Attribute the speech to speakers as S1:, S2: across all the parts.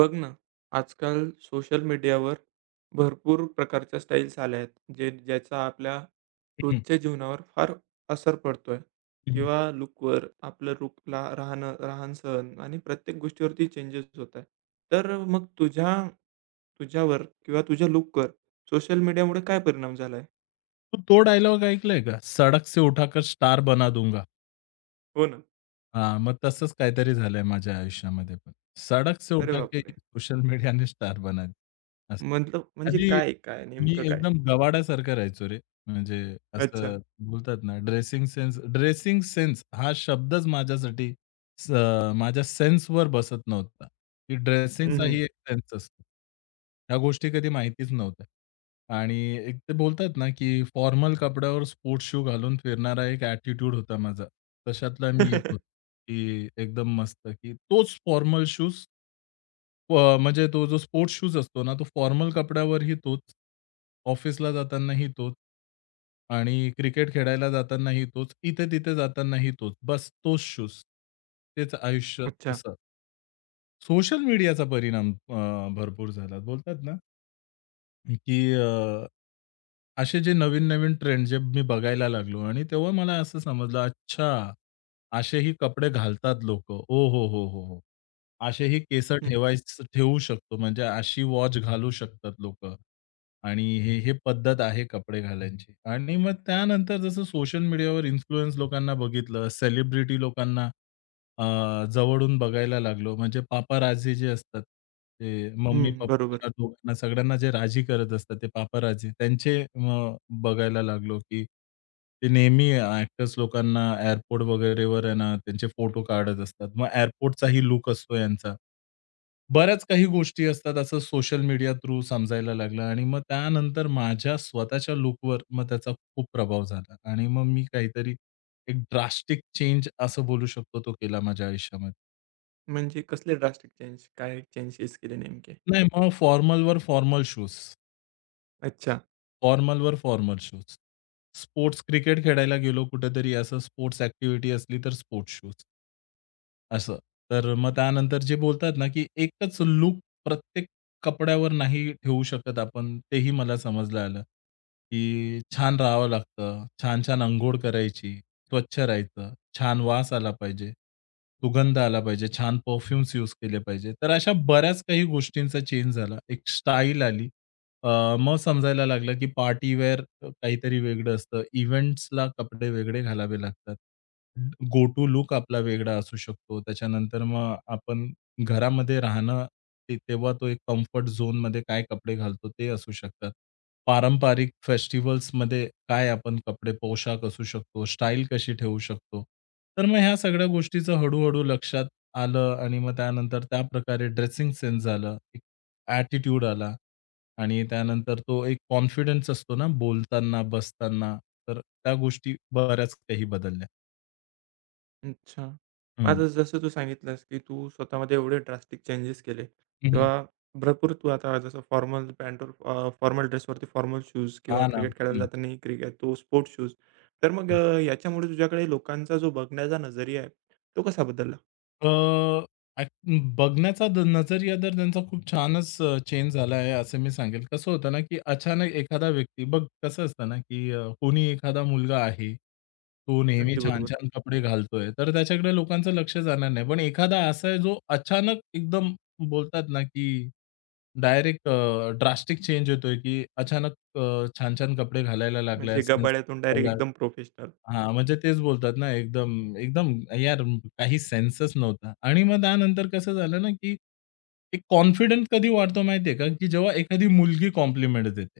S1: बघ ना, आजकाल सोशल मीडियावर भरपूर प्रकारच्या स्टाईल्स आल्या आहेत, जे ज्याचा आपल्या
S2: हं,
S1: रोजच्या जीवनावर फार असर पडतोय
S2: हं.
S1: किंवा लूकवर, आपलं लूकला राहणं, राहण-सहण आणि प्रत्येक गोष्टीवरती चेंजेस होत आहे. तर मग तुझ्यावर किंवा तुझ्या लूकवर सोशल मीडियामुळे काय परिणाम झालाय?
S2: तू तो डायलॉग ऐकलाय का? "सडक से उठाकर स्टार बना दूंगा."
S1: हो ना.
S2: हां, मग तसंच काहीतरी झालंय माझ्या आयुष्यामध्ये पण. सडक से
S1: अरे
S2: उठा के एक
S1: बापरे!
S2: सोशल मीडियाने स्टार बना दी. असं.
S1: मतलब म्हणजे
S2: आधी
S1: काय, काय
S2: मी
S1: नेमकं काय?
S2: एकदम गवाड्यासारखा राहायचो रे. म्हणजे असं
S1: अच्छा.
S2: बोलतात ना, ड्रेसिंग सेन्स, ड्रेसिंग सेन्स हा शब्दच माझ्यासाठी स माझ्या सेन्सवर बसत नव्हता. की
S1: हं, हं.
S2: ड्रेसिंगचाही एक सेन्स असतो. ह्या गोष्टी कधी माहितीच नव्हत्या. आणि एक ते बोलतात ना, की फॉर्मल कपड्यावर स्पोर्ट्स शू घालून फिरणारा एक ॲटिट्यूड होता माझा. तशातला मी एक होतो. की एकदम मस्त, की तोच फॉर्मल शूज, म्हणजे तो जो स्पोर्ट्स शूज असतो ना, तो फॉर्मल कपड्यावरही तोच, ऑफिसला जातानाही तोच आणि क्रिकेट खेळायला जातानाही तोच, इथे-तिथे जातानाही तोच. बस तोच शूज. तेच आयुष्य
S1: अच्छा.
S2: तसं. सोशल मीडियाचा परिणाम भरपूर झाला. बोलतात ना, की असे जे नवीन-नवीन ट्रेंड जे मी बघायला लागलो आणि तेव्हा मला असं समजलं, अच्छा, असेही कपडे घालतात लोकं. ओ हो, हो, हो, हो. असेही केस
S1: हं,
S2: ठेवू शकतो. म्हणजे अशी वॉच घालू शकतात लोकं. आणि हे हे पद्धत आहे कपडे घालायची. आणि मग त्यानंतर जसं सोशल मीडियावर इन्फ्लुअन्स लोकांना बघितलं, सेलिब्रिटी लोकांना अ, जवळून बघायला लागलो. म्हणजे पापाराझी जे असतात, ते
S1: हं. बरोबर.
S2: मम्मी-पप्पाला दोघांना सगळ्यांना जे राजी करत असतात, ते पापाराझी त्यांचे मग बघायला लागलो, की ते नेहमी ॲक्टर्स लोकांना एअरपोर्ट वगैरेवर आहे ना, त्यांचे फोटो काढत असतात. मग एअरपोर्टचाही लूक असतो यांचा. बऱ्याच काही गोष्टी असतात असं सोशल मीडिया थ्रू समजायला लागलं आणि मग त्यानंतर माझ्या स्वतःच्या लूकवर मग त्याचा खूप प्रभाव झाला आणि मग मी काहीतरी एक ड्रास्टिक चेंज असं बोलू शकतो तो केला माझ्या आयुष्यामध्ये.
S1: म्हणजे कसले ड्रास्टिक चेंज? काय चेंजेस केले नेमके?
S2: नाही मग फॉर्मलवर फॉर्मल शूज.
S1: अच्छा,
S2: फॉर्मलवर फॉर्मल शूज. स्पोर्ट्स क्रिकेट खेळायला गेलो कुठेतरी असं स्पोर्ट्स ॲक्टिव्हिटी असली तर स्पोर्ट्स शूज. असं. तर मग त्यानंतर जे बोलतात ना, की एकच लूक प्रत्येक कपड्यावर नाही ठेवू शकत आपण, तेही मला समजलं आलं, की छान राहावं लागतं. छान-छान अंघोळ करायची, स्वच्छ राहायचं, छान वास आला पाहिजे, सुगंध आला पाहिजे, छान परफ्यूम्स यूज केले पाहिजे. तर अशा बऱ्याच काही गोष्टींचा चेंज झाला. एक स्टाईल आली. मग समजायला लागलं की पार्टीवेअर काहीतरी वेगळं असतं. इव्हेंट्सला कपडे वेगळे घालावे लागतात. गो टू लूक आपला वेगळा असू शकतो. त्याच्यानंतर मग आपण घरामध्ये राहणं ते तेव्हा तो एक कम्फर्ट झोनमध्ये काय कपडे घालतो ते असू शकतात. पारंपरिक फेस्टिव्हल्समध्ये काय आपण कपडे, पोशाख असू शकतो, स्टाईल कशी ठेवू शकतो. तर मग ह्या सगळ्या गोष्टीचं हळू लक्षात आलं आणि मग त्यानंतर त्याप्रकारे ड्रेसिंग सेन्स झालं, एक ॲटिट्यूड आला. आणि त्यानंतर तो एक कॉन्फिडन्स असतो ना, बोलताना, बसताना, तर त्या गोष्टी बऱ्याच काही बदलल्या.
S1: अच्छा. मग
S2: हं.
S1: आता जसं तू सांगितलंस, की तू स्वतःमध्ये एवढे ड्रास्टिक चेंजेस केले
S2: हं, हं.
S1: किंवा भरपूर तू आता जसं फॉर्मल पॅन्टवर फॉर्मल ड्रेसवरती फॉर्मल शूज किंवा
S2: हां ना.
S1: क्रिकेट खेळायला
S2: हं.
S1: जाताना क्रिकेट तो स्पोर्ट्स शूज. तर मग याच्यामुळे तुझ्याकडे लोकांचा जो बघण्याचा नजरिया आहे, तो कसा बदलला?
S2: अ, ॲक बघण्याचा नजरिया तर त्यांचा खूप छानच चेंज झाला आहे, असं मी सांगेल. कसं होतं ना, की अचानक एखादा व्यक्ती बघ, कसं असतं ना, की कोणी एखादा मुलगा आहे, तो नेहमी
S1: अगदी बरोबर.
S2: छान-छान कपडे घालतोय, तर त्याच्याकडे लोकांचं लक्ष जाणार नाही. पण एखादा असा आहे, जो अचानक एकदम बोलतात ना, की डायरेक्ट ड्रास्टिक चेंज येतोय, की अचानक छान-छान कपडे घालायला लागलाय.
S1: म्हणजे गबाळ्यातून डायरेक्ट
S2: ठेवला.
S1: एकदम प्रोफेशनल.
S2: हां, म्हणजे तेच बोलतात ना, एकदम एकदम, यार काही सेन्सच नव्हता. आणि मग त्यानंतर कसं झालं ना, की एक कॉन्फिडन्स कधी वाढतो माहिती का, की जेव्हा एखादी मुलगी कॉम्प्लिमेंट देते.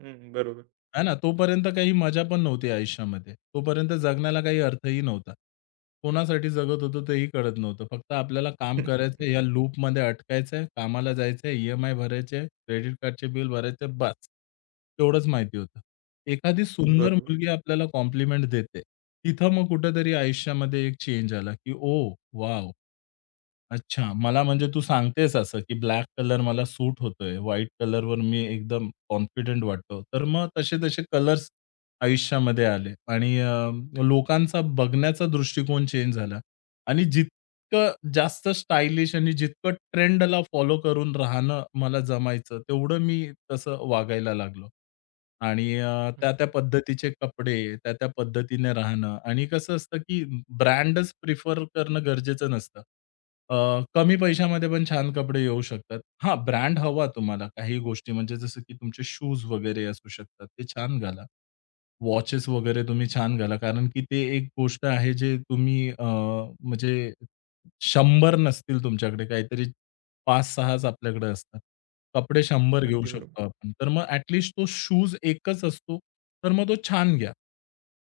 S1: हं, बरोबर.
S2: आहे ना, तोपर्यंत काही मजा पण नव्हती आयुष्यामध्ये. तोपर्यंत जगण्याला काही अर्थही नव्हता. कोणासाठी जगत होतो तेही कळत नव्हतं. फक्त आपल्याला काम करायचं या लूपमध्ये अटकायचंय, कामाला जायचंय, ई-एम-आय भरायचे, क्रेडिट कार्डचे बिल भरायचे, बस. तेवढंच माहिती होतं. एखादी सुंदर
S1: बरोबर.
S2: मुलगी आपल्याला कॉम्प्लिमेंट देते. तिथं मग कुठेतरी आयुष्यामध्ये एक चेंज आला, की ओह, वॉव! अच्छा. मला म्हणजे तू सांगतेस असं, की ब्लॅक कलर मला सूट होतोय, व्हाईट कलरवर मी एकदम कॉन्फिडंट वाटतो. तर मग तसे-तसे कलर्स आयुष्यामध्ये आले आणि लोकांचा बघण्याचा दृष्टिकोन चेंज झाला आणि जितकं जास्त स्टायलिश आणि जितकं ट्रेंडला फॉलो करून राहणं मला जमायचं, तेवढं मी तसं वागायला लागलो. आणि त्या-त्या
S1: अच्छा.
S2: पद्धतीचे कपडे, त्या-त्या पद्धतीने राहणं आणि कसं असतं, की ब्रँडच प्रिफर करणं गरजेचं नसतं. अ, कमी पैशामध्ये पण छान कपडे येऊ शकतात. हां, ब्रँड हवा तुम्हाला काही गोष्टी म्हणजे जसं की तुमचे शूज वगैरे असू शकतात, ते छान घाला. वॉचेस वगैरे तुम्ही छान घाला. कारण की ते एक गोष्ट आहे जे तुम्ही म्हणजे 100 नसतील तुमच्याकडे काहीतरी 5-6च आपल्याकडे असतात. कपडे 100 घेऊ
S1: अगदी बरोबर.
S2: शकतो आपण. तर मग ॲट लीस्ट तो शूज एकच असतो, तर मग तो छान घ्या.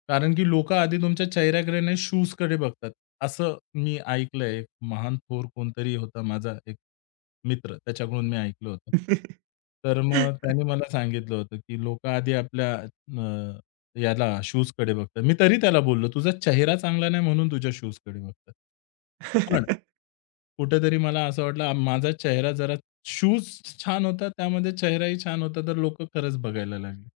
S2: कारण की लोकं आधी तुमच्या चेहऱ्याकडे नाही, शूजकडे बघतात. असं मी ऐकलंय. एक महान थोर कोणतरी होता माझा एक मित्र, त्याच्याकडून मी ऐकलं होतं. तर मग त्याने मला सांगितलं होतं, की लोकं आधी आपल्या याला शूजकडे बघतात. मी तरी त्याला बोललो, "तुझा चेहरा चांगला नाही म्हणून तुझ्या शूजकडे बघतात." पण कुठेतरी मला असं वाटलं माझा चेहरा जरा शूज छान होता, त्यामध्ये चेहराही छान होता, तर लोकं खरंच बघायला लागले.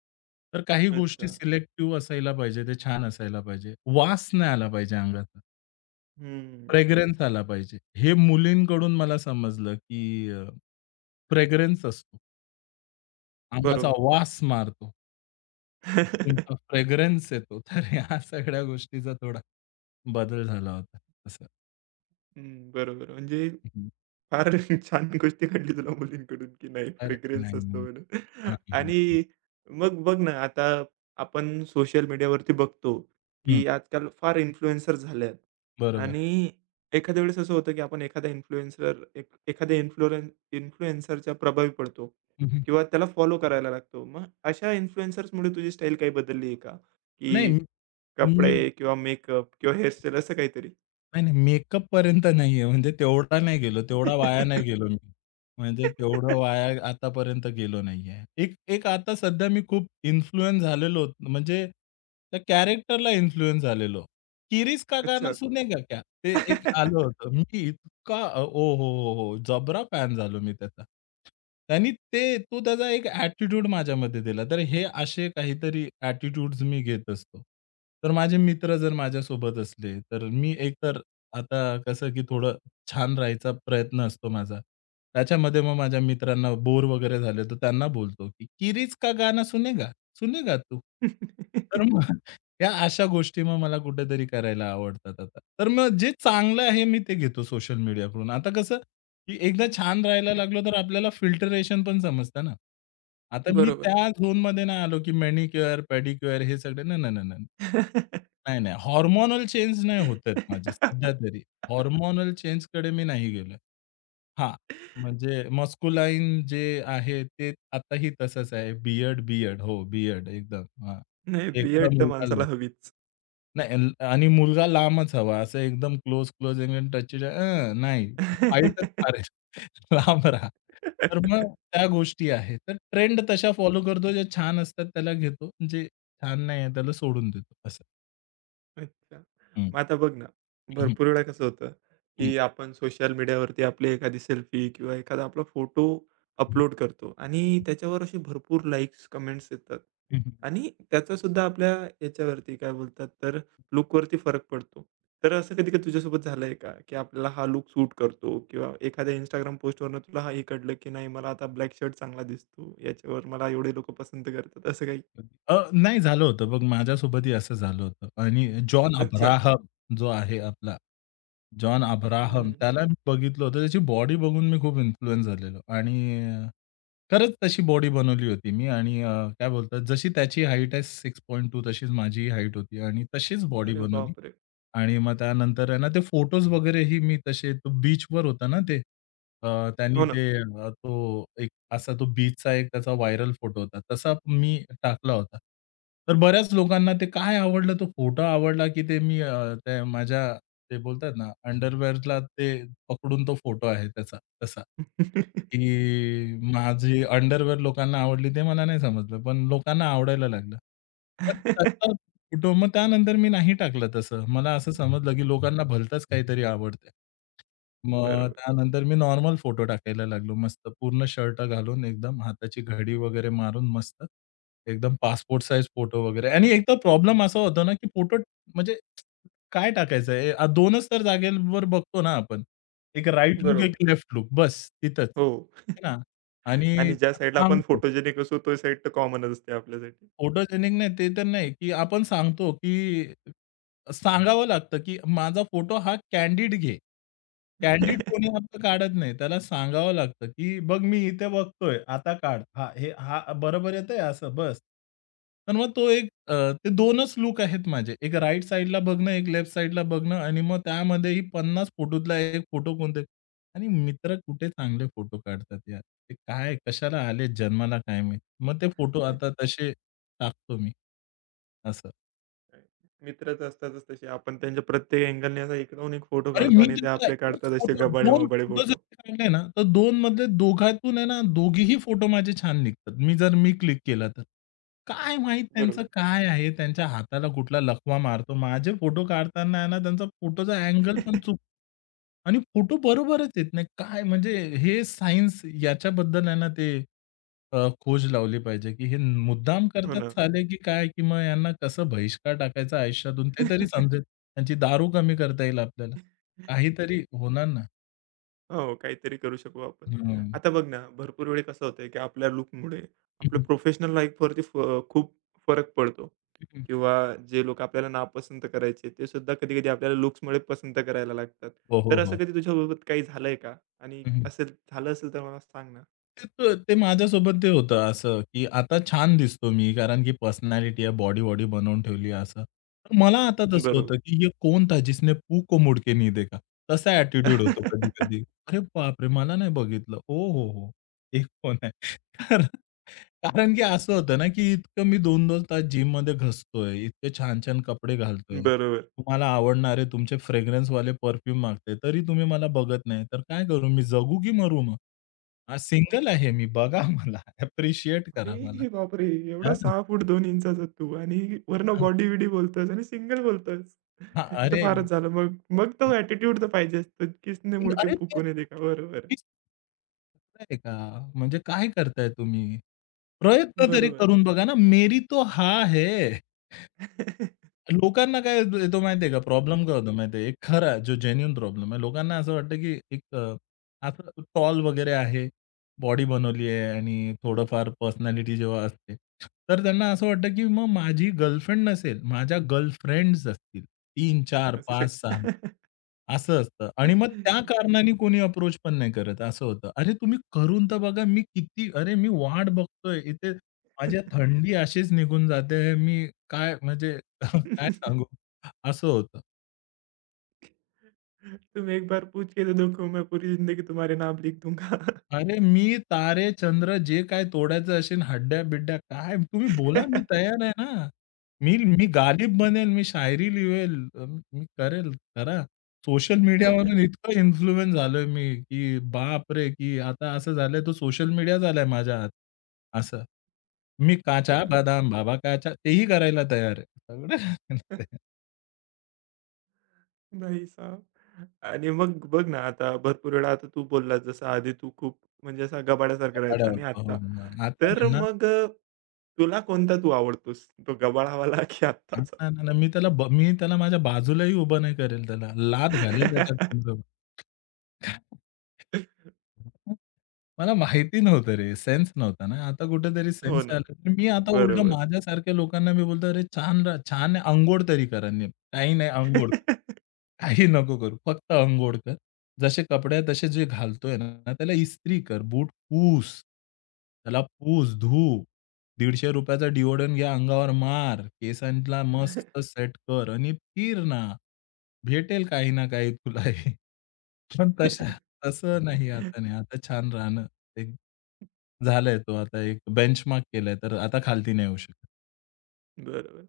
S2: तर काही गोष्टी
S1: अच्छा.
S2: सिलेक्टिव्ह असायला पाहिजे, ते छान असायला पाहिजे. वास नाही आला पाहिजे अंगाचा,
S1: हं,
S2: फ्रेग्रन्स आला पाहिजे. हे मुलींकडून मला समजलं, की फ्रेग्रन्स असतो. अंगाचा
S1: बरोबर.
S2: वास मारतो. तुमचा फ्रेग्रन्स येतो. तर ह्या सगळ्या गोष्टीचा थोडा बदल झाला होता असं.
S1: हं, बरोबर. म्हणजे
S2: हं.
S1: फार छान गोष्टी कळली तुला मुलींकडून, की नाही
S2: अरे
S1: फ्रेग्रन्स
S2: नाही,
S1: असतो
S2: नाही.
S1: म्हणून.
S2: हां, हं, हं.
S1: आणि मग बघ ना, आता आपण सोशल मीडियावरती बघतो,
S2: हं,
S1: की आजकाल फार इन्फ्लुएन्सर झाल्यात
S2: बरोबर.
S1: आणि एखाद्या वेळेस असं होतं, की आपण एखादा इन्फ्लुएन्सर एक एखाद्या इन्फ्लुएन्सरच्या प्रभावी पडतो
S2: हं, हं.
S1: किंवा त्याला फॉलो करायला लागतो. मग अशा इन्फ्लुएन्सर्समुळे तुझी स्टाईल काही बदलली आहे का?
S2: नाही,
S1: की
S2: मी
S1: कपडे किंवा मेकअप किंवा हेअरस्टाईल असं काहीतरी?
S2: नाही, नाही. मेकअपपर्यंत नाहीये. म्हणजे तेवढा नाही गेलो, तेवढा वाया नाही गेलो मी. म्हणजे तेवढं वाया आतापर्यंत गेलो नाहीये. एक एक आता सध्या मी खूप इन्फ्लुअन्स झालेलो म्हणजे त्या कॅरेक्टरला इन्फ्लुअन्स झालेलो. "किरीस का गाना
S1: अच्छा.
S2: सुनेगा क्या?" ते एक आलं होतं. मी इतका ओ हो, हो, हो! जबरा फॅन झालो मी त्याचा. त्यांनी ते तो त्याचा एक ॲटिट्यूड माझ्यामध्ये दिला. तर हे असे काहीतरी ॲटिट्यूड्स मी घेत असतो. तर माझे मित्र जर माझ्यासोबत असले, तर मी एकतर आता कसं की थोडं छान राहायचा प्रयत्न असतो माझा. त्याच्यामध्ये मग माझ्या मित्रांना बोर वगैरे झाले, तर त्यांना बोलतो की, "किरीज का गाना सुनेगा? सुनेगा तू?" तर मग या अशा गोष्टी मग मला कुठेतरी करायला आवडतात आता. तर मग जे चांगलं आहे मी ते घेतो सोशल मीडियाकडून. आता कसं की एकदा छान राहायला लागलो, तर आपल्याला फिल्टरेशन पण समजतं ना. आता मी
S1: बरोबर.
S2: त्या झोनमध्ये नाही आलो की मॅनिक्युअर, पेडिक्युअर हे सगळे. ना, ना, ना, ना. नाही, नाही. हॉर्मोनल चेंज नाही होत आहेत माझे सध्या तरी. हॉर्मोनल चेंजकडे मी नाही गेलोय. हां, म्हणजे मस्क्युलाईन जे आहे ते आताही तसंच आहे. Beard, beard. हो, बियर्ड एकदम. हां.
S1: नाही,
S2: एखादा
S1: बियर्ड तर
S2: मुलगा
S1: माणसाला हवीच.
S2: नाही आणि मुलगा लांबच हवा. असं एकदम क्लोज, क्लोज एंगल टच नाही. हाईटच मारेल. लांब राहा. तर मग त्या गोष्टी आहेत. तर ट्रेंड तशा फॉलो करतो. जे छान असतात त्याला घेतो. जे छान नाही आहे त्याला सोडून देतो असं.
S1: अच्छा.
S2: हं.
S1: मग आता बघ ना,
S2: हं,
S1: भरपूर वेळा कसं होतं,
S2: हं.
S1: की आपण सोशल मीडियावरती आपली एखादी सेल्फी किंवा एखादा आपला फोटो
S2: हं,
S1: अपलोड करतो आणि त्याच्यावर असे भरपूर लाइक्स, कमेंट्स येतात
S2: हं, हं.
S1: आणि त्याचासुद्धा आपल्या याच्यावरती काय बोलतात तर लूकवरती फरक पडतो. तर असं कधी कधी तुझ्यासोबत झालंय का, की आपल्याला हा लूक सूट करतो किंवा एखाद्या Instagram पोस्टवरनं तुला हे कळलं, की नाही मला आता ब्लॅक शर्ट चांगला दिसतो, याच्यावर मला एवढे लोकं पसंत करतात, असं काही?
S2: नाही झालं होतं बघ, माझ्यासोबतही असं झालं होतं आणि जॉन
S1: अच्छा.
S2: अब्राहम जो आहे आपला, जॉन अब्राहम
S1: हं.
S2: त्याला मी बघितलं होतं. त्याची बॉडी बघून मी खूप इन्फ्लुअन्स झालेलो आणि खरंच तशी बॉडी बनवली होती मी आणि काय बोलतात जशी त्याची हाईट आहे 6.2 तशीच माझीही हाईट होती आणि तशीच बॉडी
S1: अरे
S2: बनवली.
S1: बापरे!
S2: आणि मग त्यानंतर आहे ना, ते फोटोज वगैरेही मी तसे तो बीचवर होता ना ते. अ, त्यांनी
S1: हो ना.
S2: ते तो एक असा तो बीचचा एक त्याचा व्हायरल फोटो होता. तसा मी टाकला होता. तर बऱ्याच लोकांना ते काय आवडलं, तो फोटो आवडला, की ते मी ते माझ्या ते बोलतात ना, अंडरवेअरला ते पकडून तो फोटो आहे त्याचा तसा, की माझी अंडरवेअर लोकांना आवडली ते मला नाही समजलं, पण लोकांना आवडायला लागलं. मग तसा फोटो मग त्यानंतर मी नाही टाकलं तसं. मला असं समजलं, की लोकांना भलतंच काहीतरी आवडतंय. मग
S1: बरोबर,
S2: त्यानंतर मी नॉर्मल फोटो टाकायला लागलो मस्त पूर्ण शर्ट घालून एकदम हाताची घडी वगैरे मारून मस्त एकदम पासपोर्ट साइज फोटो वगैरे आणि एक तर प्रॉब्लेम असा होता ना, की फोटो म्हणजे काय टाकायचं आहे? 2च तर जागेवर बघतो ना आपण. एक राइट लूक, एक
S1: बरोबर.
S2: लेफ्ट लूक बस तिथंच.
S1: हो.
S2: है ना? आणि
S1: आणि ज्या साइडला आपण
S2: सांगतो.
S1: फोटोजेनिक असू, तो साइड तर कॉमनच असते आपल्यासाठी.
S2: फोटोजेनिक नाही ते तर नाही, की आपण सांगतो, की सांगावं लागतं, की माझा फोटो हा कॅन्डिड घे. कॅन्डिड कोणी आपलं काढत नाही. त्याला सांगावं लागतं, की "बघ मी इथे बघतोय, आता काढ." हां, हे हां, बरोबर येतंय असं बस. तर मग तो एक ते 2च लूक आहेत माझे. एक राइट साइडला बघणं, एक लेफ्ट साइडला बघणं आणि मग त्यामध्येही 50 फोटोतला एक फोटो कोणते आणि मित्र कुठे चांगले फोटो काढतात यार. ते काय कशाला आले जन्माला काय माहीत. मग ते फोटो आता तसे टाकतो मी. असं.
S1: मित्रच असतातच तसे. आपण त्यांच्या प्रत्येक अँगलने असा एकूण एक फोटो
S2: अरे,
S1: काढतो
S2: मी
S1: आणि ते
S2: त्यांचा
S1: आपले
S2: 1
S1: काढतात असे
S2: फोटो 2
S1: गबाळे-मबाळे
S2: फोटो जर
S1: फोटो.
S2: मी काढले ना, तर 2 मधले दोघातून आहे ना, दोघीही फोटो माझे छान निघतात. जर मी क्लिक केला तर. काय माहीत त्यांचं
S1: बरोबर.
S2: काय आहे? त्यांच्या हाताला कुठला लकवा मारतो. माझे फोटो काढताना आहे ना, त्यांचा फोटोचा अँगल पण चूक आणि फोटो बरोबरच येत नाही. काय म्हणजे हे सायन्स याच्याबद्दल आहे ना ते खोज लावली पाहिजे, की हे मुद्दाम
S1: हो
S2: करतात
S1: ना.
S2: साले, की काय, की मग यांना कसं बहिष्कार टाकायचा आयुष्यातून ते तरी समजेल. त्यांची दारू कमी करता येईल आपल्याला. काहीतरी होणार ना.
S1: हो, काहीतरी करू शकू आपण.
S2: हं.
S1: आता बघ ना, भरपूर वेळी कसं होतंय, की आपल्या लूकमुळे आपल्या
S2: हं,
S1: प्रोफेशनल लाईफवरती खूप फरक पडतो
S2: हं.
S1: किंवा जे लोकं आपल्याला नापसंत करायचे, ते सुद्धा कधी-कधी आपल्याला लुक्समुळे पसंत करायला लागतात.
S2: हो, हो,
S1: तर असं
S2: हो.
S1: कधी तुझ्यासोबत काही झालंय का? आणि असेल झालं असेल तर मला सांग ना?
S2: ते तर ते माझ्यासोबत ते होतं असं, की आता छान दिसतो मी कारण की पर्सनॅलिटी आहे, बॉडी-वॉडी बनवून ठेवली आहे असं. तर मला आता तसं होतं,
S1: बरोबर.
S2: की "ये कौन था जिसने पू को मुड़ के नहीं देखा?" तसा ॲटिट्यूड होतो कधी-कधी. अरे बापरे! मला नाही बघितलं. ओ हो, हो! हे कोण आहे? कारण कारण की असं होतं ना, की इतकं मी 2-2 तास जिममध्ये घसतोय, इतके छान-छान कपडे घालतोय.
S1: बरोबर.
S2: तुम्हाला आवडणारे तुमचे फ्रेग्रन्सवाले परफ्यूम मागते, तरी तुम्ही मला बघत नाही. तर काय करू मी, जगू की मरू मग? हां, सिंगल आहे मी. बघा मला, ॲप्रिशिएट करा मला.
S1: अरे बापरे! एवढा
S2: हां, हां.
S1: 6 फूट 2 इंचाचा तू आणि वरनं बॉडी-बिडी बोलतोयस आणि सिंगल बोलतोयस.
S2: हां,
S1: हे तर
S2: अरे,
S1: फारच झालं. मग मग तो ॲटिट्यूड तर पाहिजे असतो. "किसने मुडके
S2: अरे, तेच
S1: फुकून
S2: ना.
S1: येते का?" बरोबर,
S2: मीच करताय का? म्हणजे काय करताय तुम्ही? प्रयत्न तरी
S1: बरोबर.
S2: करून बघा ना. मेरी तो हाँ है. लोकांना काय येतो माहिती आहे का, प्रॉब्लेम काय होतो माहिती एक खरा जो जेन्युइन प्रॉब्लेम आहे. लोकांना असं वाटतं की एक असं टॉल वगैरे आहे, बॉडी बनवली आहे आणि थोडंफार पर्सनॅलिटी जेव्हा असते, तर त्यांना असं वाटतं की मग माझी गर्लफ्रेंड नसेल, माझ्या गर्लफ्रेंड्स असतील. 3, 4,
S1: असू
S2: 5, 6
S1: शकतं.
S2: असं असतं आणि मग त्या कारणाने कोणी अप्रोच पण नाही करत, असं होतं. अरे तुम्ही करून तर बघा, मी किती, अरे मी वाट बघतोय इथे, माझी थंडी अशीच निघून जाते. मी काय म्हणजे
S1: "तुम
S2: काय सांगू? असं होतं.
S1: एक बार पूछ के तो देखो, मैं पूरी ज़िंदगी तुम्हारे नाम लिख दूँगा."
S2: अरे, मी तारे, चंद्र जे काही तोडायचं असेल, हड्ड्या-बिड्ड्या काय तुम्ही बोला मी तयार आहे ना. मी मी गालिब बनेल, मी शायरी लिहेल, मी करेल करा. सोशल मीडियावरून इतकं इन्फ्लुएन्स झालोय मी, की बापरे! की आता असं झालंय तो सोशल मीडिया झालाय माझ्या हात. असं. मी काचा बदाम बाबा काचा तेही करायला तयार आहे. सगळं ते
S1: नाही साहब. आणि मग बघ ना, आता भरपूर वेळा आता तू बोललास जसं आधी तू खूप म्हणजे असा गबाड्यासारखा राहायचा आणि
S2: आवडतं. हो,
S1: आत्ता.
S2: हो. आता
S1: तर मग तुला कोणता तू आवडतोस? तो गबाळावाला की
S2: हां,
S1: आत्ताचा?
S2: नाही, नाही, नाही. मी त्याला माझ्या बाजूलाही उभं नाही करेल त्याला. लाथ घालेल त्याच्या कंबरेवर. मला माहिती नव्हतं रे, सेन्स नव्हता ना. आता कुठेतरी
S1: हो
S2: सेन्स
S1: ना.
S2: आला. तर मी आता उलटं
S1: बरोबर.
S2: माझ्यासारख्या लोकांना मी बोलतो, "अरे छान छान आहे, अंघोळ तरी करा नीट. काही नाही अंघोळ कर. काही नको करू. फक्त अंघोळ कर. जसे कपडे आहेत तसे जे घालतोय ना, त्याला इस्त्री कर. बूट पुस. त्याला पुस, धू. ₹ 150 चा डिओडोरंट घ्या, अंगावर मार. केसांना मस्त सेट कर आणि फिर ना. भेटेल काही ना काही तुला हे." पण तशा तसं नाही आता नाही. आता छान राहणं एक झालंय तो आता एक बेंचमार्क केलाय, तर आता खालती नाही येऊ शकत.
S1: बरोबर.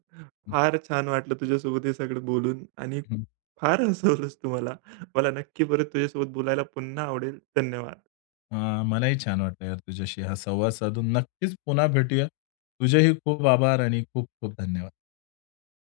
S2: हं,
S1: फार छान वाटलं तुझ्यासोबत हे सगळं बोलून आणि
S2: हं.
S1: फार हसवलंस तू मला. मला नक्की परत तुझ्यासोबत बोलायला पुन्हा आवडेल. धन्यवाद.
S2: अ, मलाही छान वाटलं यार तुझ्याशी हा संवाद साधून. नक्कीच पुन्हा भेटूया. तुझेही खूप आभार आणि खूप खूप धन्यवाद.